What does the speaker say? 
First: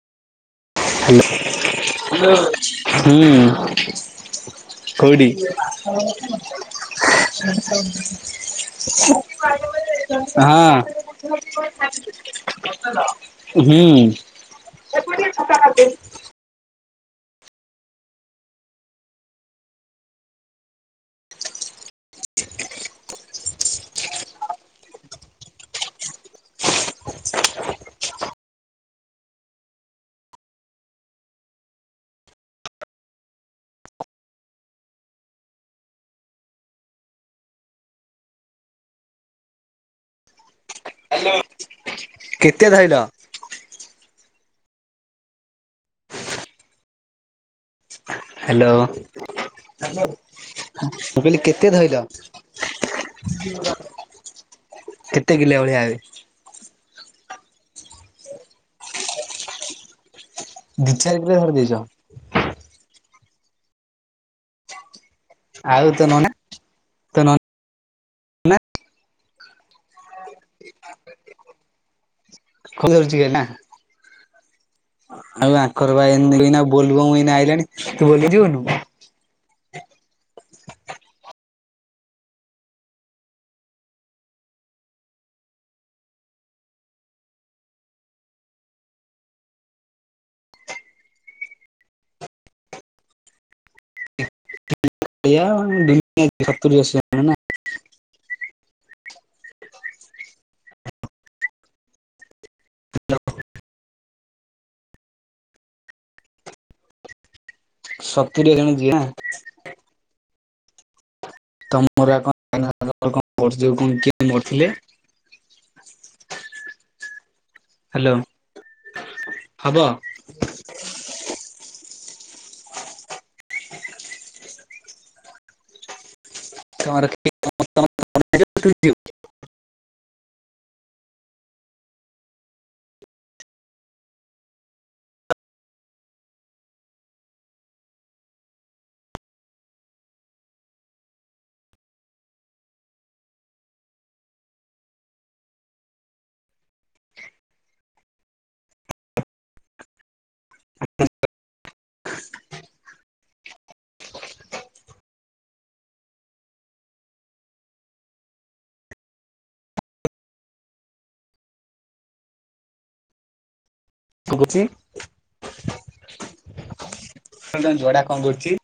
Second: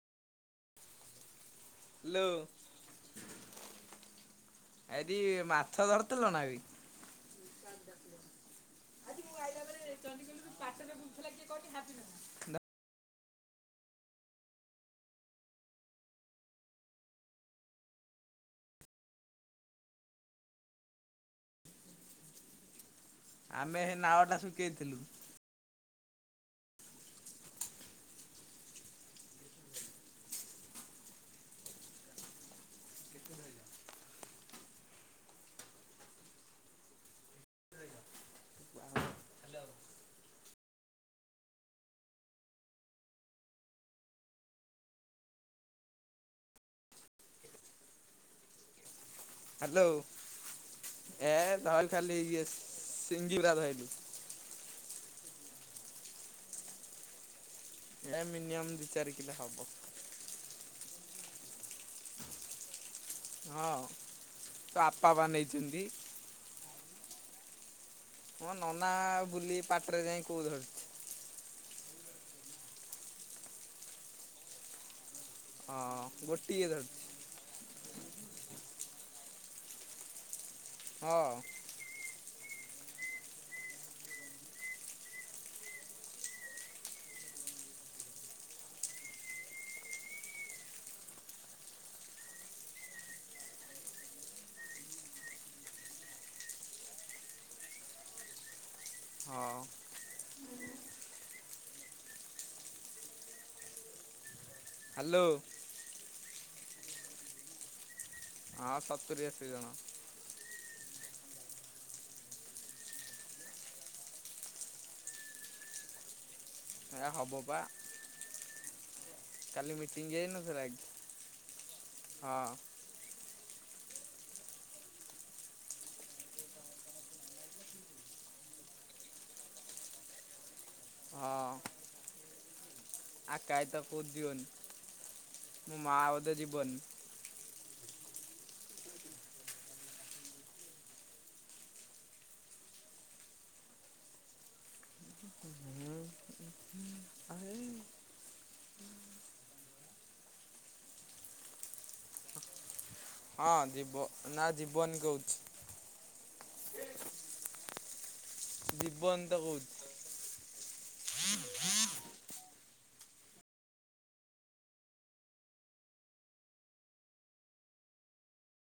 Hello hello ହୁଁ। ଏଠି କୋଉଠି? ମାଛ ଧରିଥିଲ ହଁ। ନା ବି ହୁଁ। [inaudible] ଆମେ ହେ ନାଳଟା ଶୁକେଇଥିଲୁ। କେତେଟା ଆଇଲା। [unintelligible] ହାଲୋ କେତେ ଧ‌ଇଲ? ହାଲୋ। ହାଲୋ। ମୁଁ ଏ କହିଲି କେତେ ଧଇଲ? ଧରିଥେଲି ଇଏ ସିଙ୍ଗୀଉରା ଧ‌ଇଲି। କେତେ କିଲୋ ଭଳିଆ ଆଉ ଏରା ମିନିୟମ୍ ଦି ଚାରି କିଲୋ ହବ। ଦି ଚାରି କିଲ ଧରି ଦେଇଚ। ହଁ ତୋ ବାପା ନେ ଆଉ ତୋ ନନା ତୋ ନ ମୋ ନନା ବୁଲିପାଟରେ ଯାଇ କୋହୁଥିଲା। ଫୁଣି [unintelligible] ଧରୁଚି କି ଏନା। ଆଉ ଆଙ୍କର ହଁ ବା ଏମିତି କି ଏଇନା ଗୋଟିଏ ଧରିଛି ବୋଲବମ ଏଇନା ଆଇଲାଣି ତୁ ବୁଲି ଯିବୁନୁ। ହଁ। ଏଇଆ ଆଉ [inaudible] ସତୁରି ଅଶି [unintelligible] ହଁ। ହୁଁ। [inaudible] Hello [unintelligible] hello. ସ ହଁ ସତୁରି ଅଶି ଜଣ। [unintelligible] ଆଁ ହବ ବା ହ୍ୟାଲୋ କାଲି ହବ? ମିଟିଂ ହେଇନଥିଲା କି। ହଁ। ତର [inaudible] ହଁ। ଆକାଇତ ଉଦିବନି ମୋ ମା ବୋଧେ ଯିବନି। [unintelligible] ହ [unintelligible] ହଁ ଯିବ ନା ଜିବନି କହୁଛି। ଜୀବନି ତ କହୁଛି। କ କହୁଛି ଝଗଡ଼ା କଣ କରୁଛି [unintelligible]